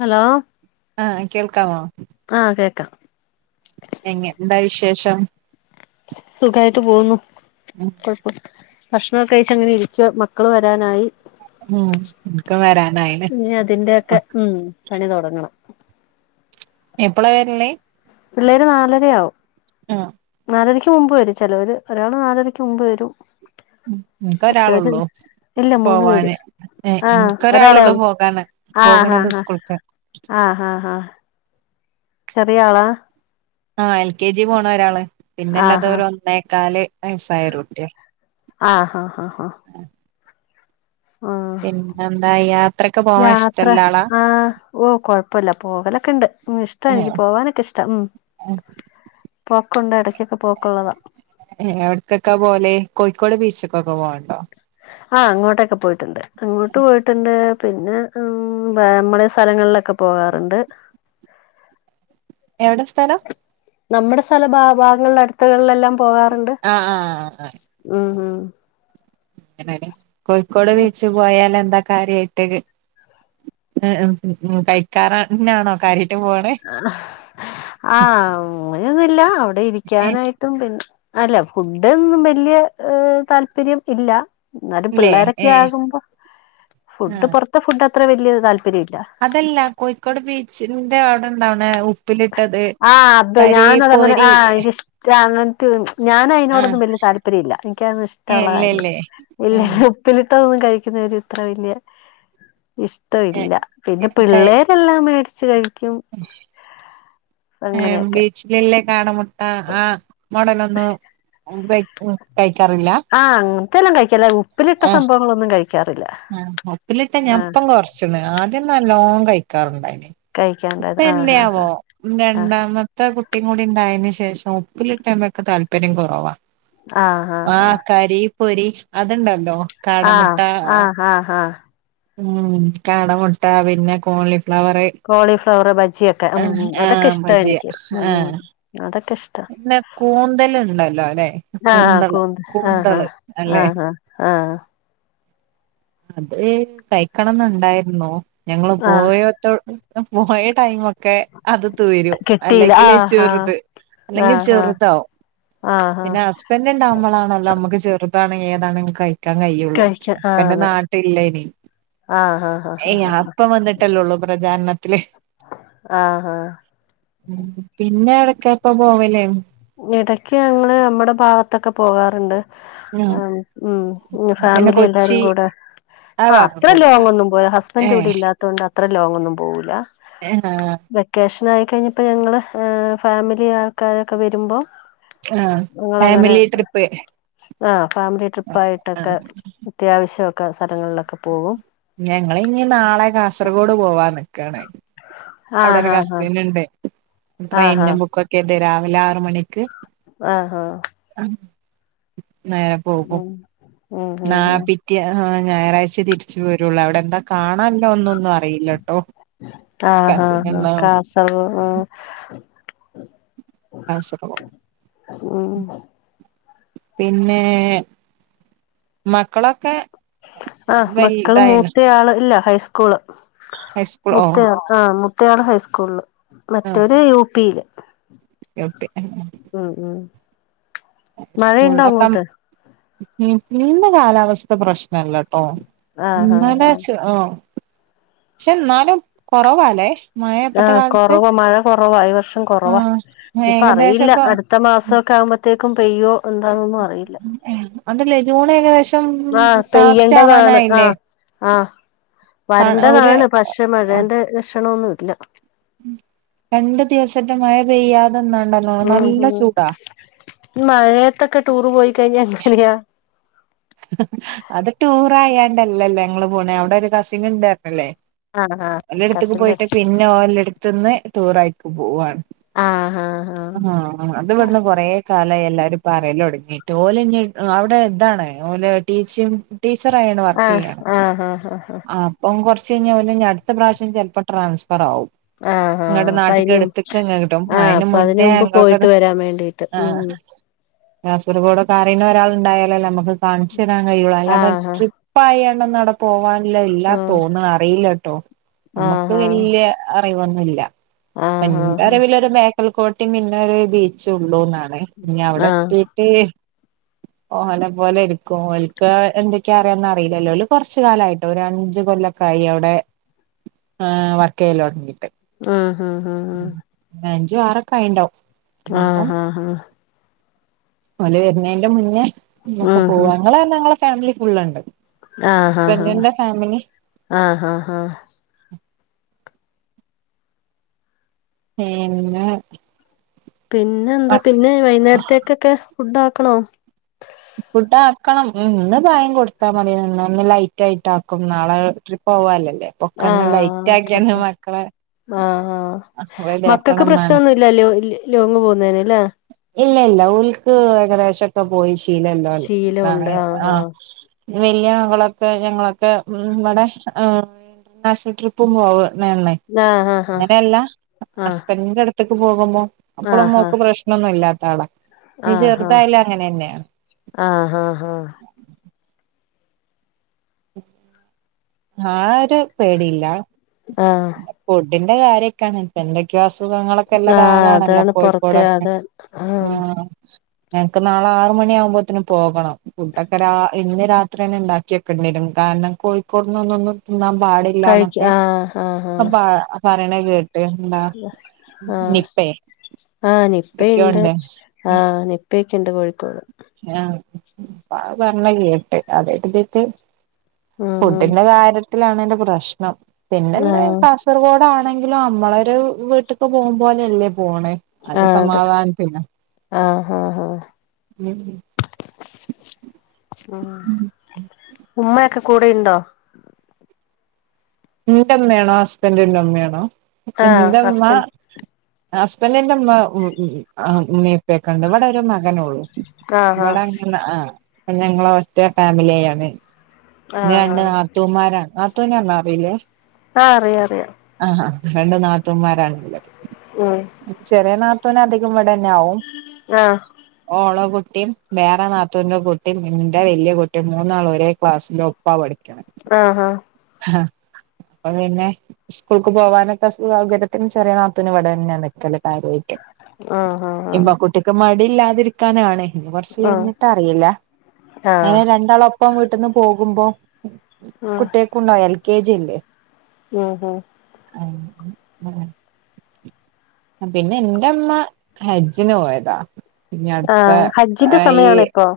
Hello ആഹ് കേൾക്കാമോ ആഹ് കേക്കാം എങ്ങ് ന്താ വിശേഷം സുഖമായിട്ട് പോകുന്നു ഉം കൊഴപ്പം ഭക്ഷണം ഒക്കെ കഴിച്ച് അങ്ങനെ ഇരിക്കുവാ മക്കള് വരാനായി ഉം ഇൻക്ക് വരാനായിണ് ഇനി അതിന്റെയൊക്കെ ആഹ് ഉം പണി തുടങ്ങണം എപ്പളാ വര്ണേ? പിള്ളേര് നാലരയാവും ആഹ് നാലരക്ക് മുമ്പ് വരും ചിലവര് ഒരാള് നാലരക്ക് മുമ്പ് വരും ഇൻക്ക് മറ്റവര് ഒരാളുള്ളൂ ഇല്ല മൂന്ന് പേര് പോവാന് ആഹ് ഇൻക്ക് ഒരാള് ഒരാളെ ഒള്ളൂ പോകാന് ആഹ് ഹാ പോകണത് ഹാ സ്കൂൾക്ക് ആ ആ ഹാ ചെറിയളാ ആഹ് എൽ കെ ജി പോണ ഒരാള് പിന്നെല്ലാത് ആഹ് ഒരു ഒന്നേക്കാല് വയസ്സായോരുട്ടിയ ആഹ് ഹ ഹ പിന്നെന്താ യാത്രോക്കെ യാത്ര ആഹ് ഓ കൊഴപ്പല്ല പോകലൊക്കെണ്ട് ഉം ഇഷ്ട എനിക്ക് ഏഹ് പോവാന്നൊക്കെ ഇഷ്ട ഉം ഏഹ് പോക്കുണ്ട് എടക്കൊക്കെ പോക്കോള്ളതാ എവട്ക്കെക്കെ പോവല് കോഴിക്കോട് ബീച്ചിക്കൊ ആഹ് അങ്ങോട്ടൊക്കെ പോയിട്ടുണ്ട് അങ്ങോട്ട് പോയിട്ടുണ്ട് പിന്നെ നമ്മളെ ഈ സ്ഥലങ്ങളിലൊക്കെ പോകാറുണ്ട് എവടെ സ്ഥലം നമ്മുടെ സ്ഥല ഭാ ഭാഗങ്ങളുടെ അടുത്തുകളിലെല്ലാം പോകാറുണ്ട് ആഹ് ആഹ് ഉം ഉം അങ്ങനെ കോഴിക്കോട് ബീച്ച് പോയാൽ എ ന്താ കാര്യയിട്ട് [unintelligible] കഴിക്കാറന്നണോ കാര്യം ആഹ് അങ്ങനൊന്നുല്ല അവിടെ ഏ ഇരിക്കാനായിട്ടും പിന്നെ അല്ല ഫുഡ് ഒന്നും വല്ല്യ താല്പര്യം ഇല്ല എന്നാലും ഇല്ലേ പിള്ളേരൊക്കെ ഏ ആകുമ്പോ. ആ ഫുഡ് പൊർത്ത ഫുഡ് അത്ര വല്ല്യ താല്പ അതല്ല കോഴിക്കോട് ബീച്ചിന്റെ അവിടെ ഇണ്ടാവണെ ഉ ആഹ് അത് ഞാനതങ്ങനെ പോരി ആഹ് എനിക്കിഷ്ട്ട അങ്ങൻതെ. ഞാൻ ആ അയിനോടൊന്നും വല്ല്യ താല്പര്യ ഇല്ല. എനിക്ക് അതൊന്നും ഇഷ്ട്ടോള്ള കാര്യല്ല. ഇല്ലല്ലേ ഇല്ല ഉപ്പിലി ട്ടതൊന്നും കഴിക്കുന്നത് ഒരു ഇത്ര വല്ല്യ ഇഷ്ടവില്ല. പിന്നെ പിള്ളേരെല്ലാം മേടിച്ചു കഴിക്കും. ഏഹ് അങ്ങനെയൊക്കെ ബീച്ചിലില്ലേ കാട മുട്ട ആഹ് മോഡലൊന്ന് ഉപ ഉം കഴി ആഹ് അങ്ങൻത്തെല്ലാം കഴിക്കും അല്ലതെ ഉപ്പിലിട്ട സംഭവങ്ങളൊന്നും കഴി ആഹ് ഉപ്പിലിട്ട ഞാൻ ഇപ്പം കൊർച്ച്ണ്. ആദ്യം നല്ലോം കഴിക്കാറുണ്ടായിനി. ഇപ്പ കഴിക്കാണ്ടായത് ആഹ് ആഹ് എന്തേയാവോ രണ്ടാമത്തെ കുട് ട്ടിംകൂടി ഉണ്ടായേന് ശേഷം ഉപ്പിലിട്ടേമെക്ക് താല്പര്യം കൊറവാ ആഹ് ഹാ ഹാ പൊരി അത്ണ്ട ആ ആ ആ ആ ഉം കാട മുട്ട പിന്നെ കോളി ഫ്ലവറ് കോളിഫ്ലവർ ബജിയൊക്കെ ഉം ഉം ആ അതൊക്കെ ഇഷ്ടാ ബജി എനിക്ക് ഉം ആ ഉം അതൊക്കെ ഇഷ്ടാ പിന്നെ കൂന്തല് ഉണ്ടല്ലോ അല്ലെ ആ ആ കൂന്തള് കൂന്ത് ആ ആ കൂന്തള് ആ അല്ലെ ആ ആ അത് കഴിക്കണനുണ്ടായിരുന്നു ഞങ്ങള് ആ പോയതോടെ പോയ ടൈം ഒക്കെ അത് തീരും കിട്ടിയില്ല ആ അല്ലെങ്കില് ആ ചെറുത് ആ അല്ലെങ്കിൽ ആ ചെറുതാവും ആ ആ പിന്നെ ഹസ്ബൻഡ് ഇണ്ടാവുമ്പോഴാണല്ലോ നമ്മുക്ക് ചെറു താണെ എതാണ് കഴിക്കാൻ കഴിയുള്ളൂ കഴിക്ക ആ ഹസ്ബൻഡ് അതെ നാട്ടില് ഇല്ല അയിന് ആ ആ ആ ഏയ് അപ്പ വന്നിട്ടല്ലോള്ളൂ പ്രജാരണ ത്തില് ആ ആ ആ പിന്നെ എടക്ക് ഇപ്പ പോവല് ഇടക്ക് ഞങ്ങള് നമ്മടെ ഭാഗത്തൊക്കെ പോകാറുണ്ട് ആ ഉം ഉം പിന്നെ ഫാമിലി എല്ലാരും കൊച്ചി കൂടെ ആ അത്ര ഭാഗൊക്കെ പോയ ലോങ്ങ്‌ ഒന്നും പോവൂല ഏ ഹസ്ബൻഡ് ഇവിടെ ഇല്ലാതോണ്ട അത്ര ലോങ്ങ്‌ ഒന്നും പോവുല ആ വെക്കേഷൻ ആയി കഴിഞ്ഞപ്പോ ഞങ്ങള് ഫാമിലി ആൾക്കാരൊക്കെ വരുമ്പോ ആ ഞങ്ങളങ്ങനെ ഫാമിലി ട്രിപ്പ് ആ ഫാമിലി ട്രിപ്പ് ആ ആയിട്ടൊക്കെ അത്യാവശ്യ ഒക്കെ സ്ഥലങ്ങളിലൊക്കെ പോവും ഞങ്ങള് ഇനി നാളെ കാസർഗോഡ് പോവാൻ നിക്കണ് അവിടെ ഒരു കസിൻ ഉണ്ട് ട്രെയിനും ബുക്കൊക്കെത് രാവിലെ ആറ് മണിക്ക് ആഹഹ നേരെ പോകും നാ പിറ്റിയ ഞായറാഴ്ച തിരിച്ചു പോരുള്ളൂ അവിടെ എന്താ കാണല്ലോ ഒന്നൊന്നും അറിയില്ല കേട്ടോ ആഹ ആഹ് ആഹ കാ സ ആഹ കാ സാ റോ ഉം പിന്നെ മക്കളൊക്കെ ആഹ മക്കള് വലുതായിന് മൂത്ത ആള് ഇല്ല ഹൈസ്കൂള് ഹൈസ്കൂൾ ഓ മുത്തയാ ആ മുത്തയാട് ഹൈസ്കൂള ആഹ് മറ്റര് യു പിയില് ഓക്കെ ഉം ഉം മഴയുണ്ടോ ഹൈസ്കൂളിലൊക്കെ അങ്ങോട്ട് ഇന്ന് കാലാവസ്ഥ പ്രശ്നല്ലട്ടോന്നല്ല ആഹ് ഹാ ഹാ ആ പക്ഷെ എന്നാലും കൊറവാല്ലേ മഴ ഇപ്പത്തെ ആഹ കാലത്ത് കൊറവാ മഴ കുറവാ വർഷം കുറവാ ആഹ് ഇപ്പ ഏകദേശം അറിയില്ല ഇപ്പൊ അടുത്ത മാസംൊക്കെ ആകുമ്പോ ത്തേക്കും പെയ്യോ എന്താന്നൊന്നും അറിയില്ല ൂ ഏകദേം ആഹ പെയ്യേണ്ടതാണ് ആഹ ആഹ ഒരു വരേണ്ടതാണ് പക്ഷെ മഴേന്റെ ലക്ഷണൊന്നുംല്ല രണ്ടു ദിവസത്തെ മഴ പെയ്യാതെന്നാണ്ടല്ലോ ഉം നല്ല ഉം ചൂടാ മഴയത്തൊക്കെ ടൂർ പോയി കഴിഞ്ഞ എങ്ങനെയാ അത് ടൂർ ആായാണ്ടല്ലല്ലോ ഞങ്ങള് പോണ അവിടെ ഒരു കസിൻ ഉണ്ട് അല്ലെ ആഹ് ആഹ് ഓല ടത്തേക്ക് കസിന്റെ പോയിട്ട് പിന്നെ ഓല ടുത്തു നിന്ന് ടൂറായി പോവയാണ് ആഹ് ആഹ് ആ അത്വിടുന്ന് കൊറ കല എല്ലാരും പറയലോ ഒടങ്ങീട്ട് ഓല അവിടെ എന്താണ് ഓല ടീച്ചും ടീച്ചർയാണ് വർക്ക് ചെയ്യാണ് ആഹ് ആഹ് ആഹ് ആഹ് ആഹ് ആ അപ്പ കുറ ചൈഞ്ഞാൽെനി അടു ത്ത പ്രാവശ്യം ചിലപ്പോ ട്രാൻസ്ഫർ ആകും ആഹ് നിങ്ങളടെ ആഹ് അപ്പ നാട്ടന്റെ അയിന് അടുത്തക്കെ ഇങ്ങ കിട്ടും ആഹ് അതിന് അപ്പൊ മുന്നേ മുമ്പ് ഞങ്ങൾക്കത് പോയിട്ട് വരാൻ വേണ്ടീട്ട് ആഹ ഉം കാസർഗോഡോ കറിീന ഒരാൾ ഉണ്ടായാലല്ലോ നമ്മുക്ക് കാണിച്ചിടാൻ കഴിയുള്ളൂ അല്ലാതെ ആഹ് ട്രിപ്പായി പോാനല്ലാ ആഹ് തോന്നും അറിയില്ല കേട്ടോ നമ്മക്ക് ആഹ് വ ആഹ് ന്ന ആഹ് എറിവിില ഒരു മേക്കൽ കോോട്ടയും പിന്നെ ബീച്ച് ഉള്ളൂന്നാണ് ഇനി അവിടെ ആഹ് എത്തിീട്ട് ഓഹനെ പോലെ കോൽക്ക് എന്തൊക്കെയാ അറിയന്ന് അറിയില്ലല്ലോ കൊറച്ച കാലമായിട്ട് ഒരു അഞ്ച് കൊല്ലൊക്കെ ആയി അവിടെ ആഹ് വർക്കൈൽോഓടി ആഹ് ഹഹ് ആഹ് ആഹ ആറൊക്കെയിുണ്ടാവും ആഹ് ആഹ് ആഹ് ഓല വരുന്നേന്റെ മുന്നേ ഒക്കെ പോ ആഹ് ങ്ങളെ ഞങ്ങളെ ഫാമിലി ഫുള്ുണ്ട് ആഹ് ഹഹ് ആഹ് ആഹ് ഹഹ ആഹ് ഏ പിന്നെ എന്താ പിന്നെ വൈകുന്നേരത്തേക്കൊക്കെ ഫുഡ ആക്കണോ ഫുഡ ആക്കണം ഇന്ന് ഭായം കൊടുത്താ മതി നിന്ന് ഒന്ന് ലൈറ്റ് ആയിട്ട ആാക്കും നാളെ ട്രപ്പ പോവാലല്ലേ പൊക്കണ് ലൈറ്റ് ആക്കിയാണ് മക്കളെ ആഹ ആ റെഡി ആക്കണം മക്കൾക്ക് എന്നാണ് പ്രശ്നംൊന്നുമല്ല ലോ ലോങ്ങ് പോുന്നതിന് അല്ലേ ഇല്ല ഇല്ല ഉൽക്ക് ഏകദേശം ഒക്കെ പോയി ശീലല്ലോ ശീലമുണ്ട് നാളെ ആ ആഹ് വലിയ മകളൊക്കെ ഞങ്ങളൊക്കെ ഇമ്മടെ ഇന്റർനാഷണൽ ട്രിപ്പും പോവ് വേണേ ആഹ് അങ്ങനെയല്ല ആഹ് ഹസ്ബൻഡിന്റെ അടുത്തേക്ക് പോകുമ്പോ ആഹ് ആഹ് അപ്പോഴുംമ്മോക്ക് പ്രശ്നം ല്ലാത്തളാ നീ ആഹ് ചെറുതായാലും അങ്ങനെ തന്നെയാണ് ആഹ് ആഹ് ആഹ് ആഹ് ആഹ് ആഹ് ആര് പേടിയില്ല ആഹ അതിന്റെ കാര്യൊക്കെയാണ് എന്തൊക്കെയാ അസുഖങ്ങളൊക്കെ ഉള്ള കാലാണല്ലോ അതാണ് പൊറത്തെ കോഴിക്കോടൊക്കെ അത് ആ ആഹ് ഞങ്ങക്ക് നാളെ ആറു മണി ആകുമ്പോഴത്തേനും പോകണം. ഫുഡൊക്കെ ഇന്ന് രാത്രി തന്നെ ഉണ്ടാക്കി വെക്കേണ്ടി വരും. കാരണം കോഴിക്കോടുന്നൊന്നും തിന്നാൻ കഴിക്ക പാടില്ലാന്നൊക്കെ ആഹ് ആഹ് അപ്പ ആഹ് പറയണ കേട്ട് എന്താ നിപ്പേ ആ എന്തൊക്കെയോ നിപ്പയിണ്ട് ഉണ്ട് ആ നിപ്പയൊക്കെയിണ്ട് കോഴിക്കോട് പ പറണ കേട്ട് ആദ്യായിട്ട് കേക്കേ ഉം ഉം ഫുഡിന്റെ കാര്യ ത്തിലാണ് എന്റെ പ്രശ്നം. പിന്നെ ആഹ് കാസർഗോഡാണ് ങ്കില് നമ്മളൊരു വീട്ടിക്ക് പോകുമ്പോലെയല്ലേ പോണേ അത് ആഹ് അതെ സമാധാനത്തിന ആഹ് ആഹ് ആ ഉമ്മ ഒക്കെ കൂടെയുണ്ടോ? എന്റെമ്മയാണോ ഹസ്ബൻഡിന്റെ ഉമ്മയാണോ ആഹ് എന്റെ ഉമ്മ ഹസ്ബൻഡ് ഹസ്ബൻറിന്റെ ഉമ്മാ ഉമ്മ ഉപ്പെയൊക്കെണ്ട് ഇവിടെ ഒരു മ നെ ഒള്ളൂ. ആഹ് ആഹ് ഇവിടെങ്ങനെ ആ ഞങ്ങളൊറ്റ ഫാമിലിയായാണ് ആഹ് രണ്ട് ആഹ് നാത്തൂന്മാരാണ്. നാത്തൂൻന്ന് പറഞ്ഞാ അറിയില്ലേ ആ അറിയാ അറിയാം. ആഹ രണ്ട് നാത്തൂന്മാരാണ് ഉള്ളത്. ഉം ചെറിയ നാത്തൂനധികം ഇവിടെന്നെ യാവും ആഹ് ഓളെ കു ട്ടിയും വേറെ നാത്തൂന്റെ കുട്ടിയും എന്റെ വല്യ കുട്ടീം മൂന്നാളും ഒരേ ക്ലാസില് ഒപ്പാ പഠി ആഹ അപ്പ പിന്നെ സ്കൂൾക്ക് പോകാനൊക്കെ സൗകര്യത്തിന് ചെറിയ നാത്തൂനും ഇവിടന്നെയാ നിക്കല് കാര്യായി ട്ട് ആഹ് ആഹ് ഇമ്പ കുട്ടിക്ക് മടി മടിയില്ലാതിരിക്കാനാണ്. ഇനി കുറച്ച് ആഹ് കഴിഞ്ഞിട്ട് അറിയില്ല. ആഹ് ആഹ് അങ്ങനെ രണ്ടാളും ഒ പ്പം വീട്ടിന്ന് പോകുമ്പോ ഉം കുട്ടികക്കുണ്ടാവും എൽ കെ ജി അല്ലേ. ഉം ഉം [unintelligible] പിന്നെ എൻറമ്മ ഹജ്ജിന് പോയതാ. ഇനി അടുത്ത ആഹ് ഹജ്ജിന്റെ ഈ സമയാണ് ഇപ്പൊ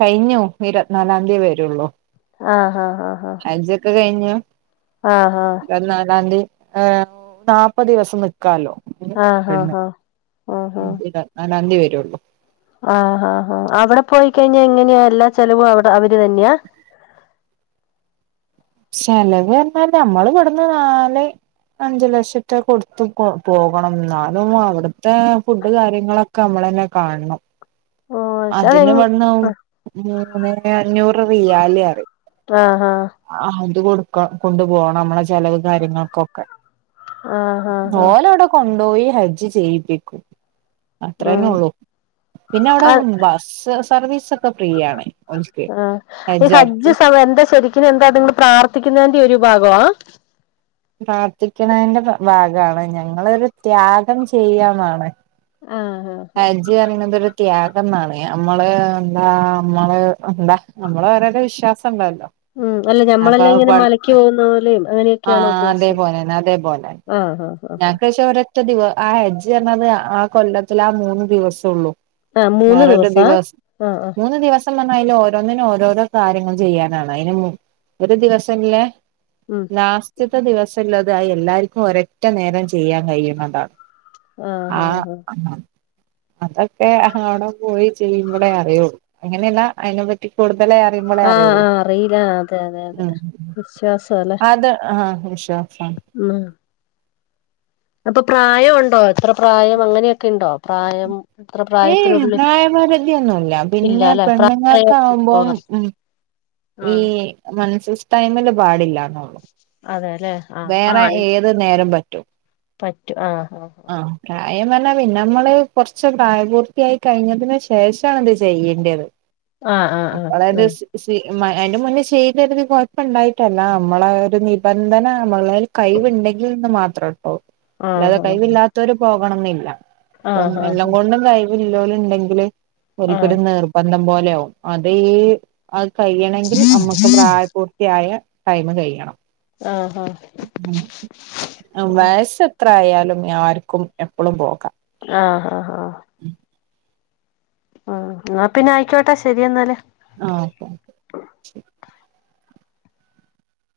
കഴിഞ്ഞു ഇരുപത്തിനാലാം തിയതി വരുള്ളൂ. ആഹ ഹജ്ജൊക്കെ കഴിഞ്ഞു. ആഹ് പതിനാലാംതി. ഏഹ് നാൽപത് ദിവസം നിക്കാലോ. ആഹ് ആഹ് ആഹ് ആഹ് ലാംതി വരുള്ളൂ. ആഹ് ഹാ ഹാ അവിടെ പോയിക്കഴിഞ്ഞാ എങ്ങനെയാ എല്ലാ ചെലവും അവിടെ അവര് ര് തന്ന്യാ? ചെലവ് എന്നാല് നമ്മള് ഇവിടന്ന് നാല് അഞ്ചു ലക്ഷന്റെ കൊടുത്ത് പോകണം. എന്നാലും അവിടുത്തെ ഫുഡ് കാര്യങ്ങളൊക്കെ നമ്മ ളന്നെ കാണണം. ഓഹ് പക്ഷെ അതിന് അതെങ്ങ് വണ്ണം മൂന്നേ അഞ്ഞൂറ് റിയാല് അറിം. ആഹ് ഹാ ആഹ് അത് കൊടുക്ക കൊണ്ടു പോണം നമ്മളെ ചെലവ് കാര്യങ്ങൾക്കൊക്കെ. ആഹ് ഹാ ഹാ പോയി ഹജ്ജ് ചെയ്യിപ്പിക്കും ഉം അത്രേന്നേ ഒള്ളു പിന്നെ ഔടെ അത് ബസ്സ് സർവീസ് ഒക്കെ ഫ്രീ ആണ് ഓൽക്ക് ആഹ് ഈ ഹജ്ജാര്ക്ക്. ഹജ്ജ് സമയം എന്താ ശരിക്നും എന്താ അത് പ്രാർത്ഥിക്ക്ന്നതിന്റെ ഒരു ഭാഗാ? പ്രാർത്ഥിക്കണേൻ്റെ ഭാ ഭാഗാണ് ഞങ്ങളൊരു ത്യാഗം ചെയ്യാന്നാണ് ആഹ് ആഹ് ആഹ് ഹജ്ജ് അറിണതെരു ത്യാഗന്നാണ് അമ്മള് എന്താ അമ്മള് എന്താ അമ്മള് ഓരോരോ വിശ്വാസം. [unintelligible] ഉം അല്ല അപ്പ ഞമ്മളെല്ലാം അഹ് ഇങ്ങനെ പട് മലയ്ക്ക് പോകുന്ന പോലെയും ആ അങ്ങനെയൊക്കെയാണ് ഉദ്ദേശിച്ചത് അതേപോലെന്നെ അതേപോലെന്നെ ആഹ് ആഹ് ആഹ് ഞക്ക് പക്ഷെ ഒരൊറ്റ ദിവ ആ ഹജ്ജ് അർഞ്ഞത് ആഹ് കൊല്ലത്ത്ല് ആ മൂന്ന് ദിവസം ഒള്ളു ആഹ് ആഹ് മൂന്ന് വെറെരു ദിവസാ ദിവസ് ആഹ് ആഹ് മൂന്ന് ദിവസ് സം പർഞാ അയ്ല് ഓരോന്നിനും ഓരോരോ കാര്യങ്ങൾ ചെയ്യാനാണ് അയ്ന് ഒരു ദിവസല്ലെ ഉം ലാസ്റ്റത്തെ ദിവസല്ലത് അയ് എല്ലാർക്കും ഒരെറ്റ നേരം ചെയ്യാൻ കഴിയ്ണതാണ് ആഹ് ആഹ് ആഹ് അതൊക്കെ ഔടെ പോയി ചെയ്യുമ്പളെ അറിയോളളു അങ്ങനെ അല്ല അയ്നെ പറ്റി കൂട് ലെ അറിയുബളെ ആഹ് ആഹ് അറിയോള്ളു ആഹ് അറിയില്ല അതെ അതെ അതെ ഉം വിശ്വാസം അല്ലെ അത് ആഹ് വിശ്വാസ അപ്പ പ്രായം ഉണ്ടോ? എത്ര പ്രായം? അങ്ങനെക്കെ ഇണ്ടോ പ്രായം? അത്ര ഏയ് പ്രായത്തിനുള്ളിൽ പ്രായപരിധിയൊന്നുല്ല ഇല്ല പിന്നെ ല്ലേ പെണ്ണുങ്ങൾക്ക് ആകുമ്പോം [unintelligible] ഉം ഈ മൻസസ് ടൈമില് പാടില്ല അതെ ലെ ആഹ് ആ ഏത് നേരം പറ്റും പറ്റും ആഹ് ആഹ് ആഹ് അയ്ന് പർഞാ പിന്നെ നമ്മള് കൊർച്ച് പ്രായപൂർത്തിയായി കഴിഞ്ഞതിന് ശേഷാണ്ത് ചെയ്യെണ്ട്യത് ആഹ് ആഹ് [unintelligible] കൊഴപ്പുണ്ടായിട്ടല്ല നമ്മള ഒരു നിബന്ധന നമ്മളൽ കൈവി ഇണ്ടെങ്കിൽ ന്ന് മാത്രേള്ള ഓഹ് അല്ലാതെ ആഹ് ആഹ് കഴിവില്ലാത്തവര് പോകണം ന്നില്ല അപ്പം ആഹ് ആഹ് ആഹ് എല്ലാം കൊണ്ടും കൈ കഴിവ് ഉള്ളൂര് ഉണ്ടെങ്കിൽ ഒരിക്കടി നിർബന്ധം പോലെ ആകും അത് ഈ കയ്യണങ്കിൽ നമ്മുക്ക് പ്രായപൂർത്തിയായ ടൈമ് കയ്യണം ആഹ് ആഹ് ആഹ് ആഹ് ആഹ് വയസ്സ് എത്ര ആയാലും ആർക്കും എപ്പളും പോകാം ആഹ് ആഹ് ആഹ് ആഹ് ന്നാ പിന്നെ ആയിക്കോട്ടെ ശരി എന്നാൽ ആഹ്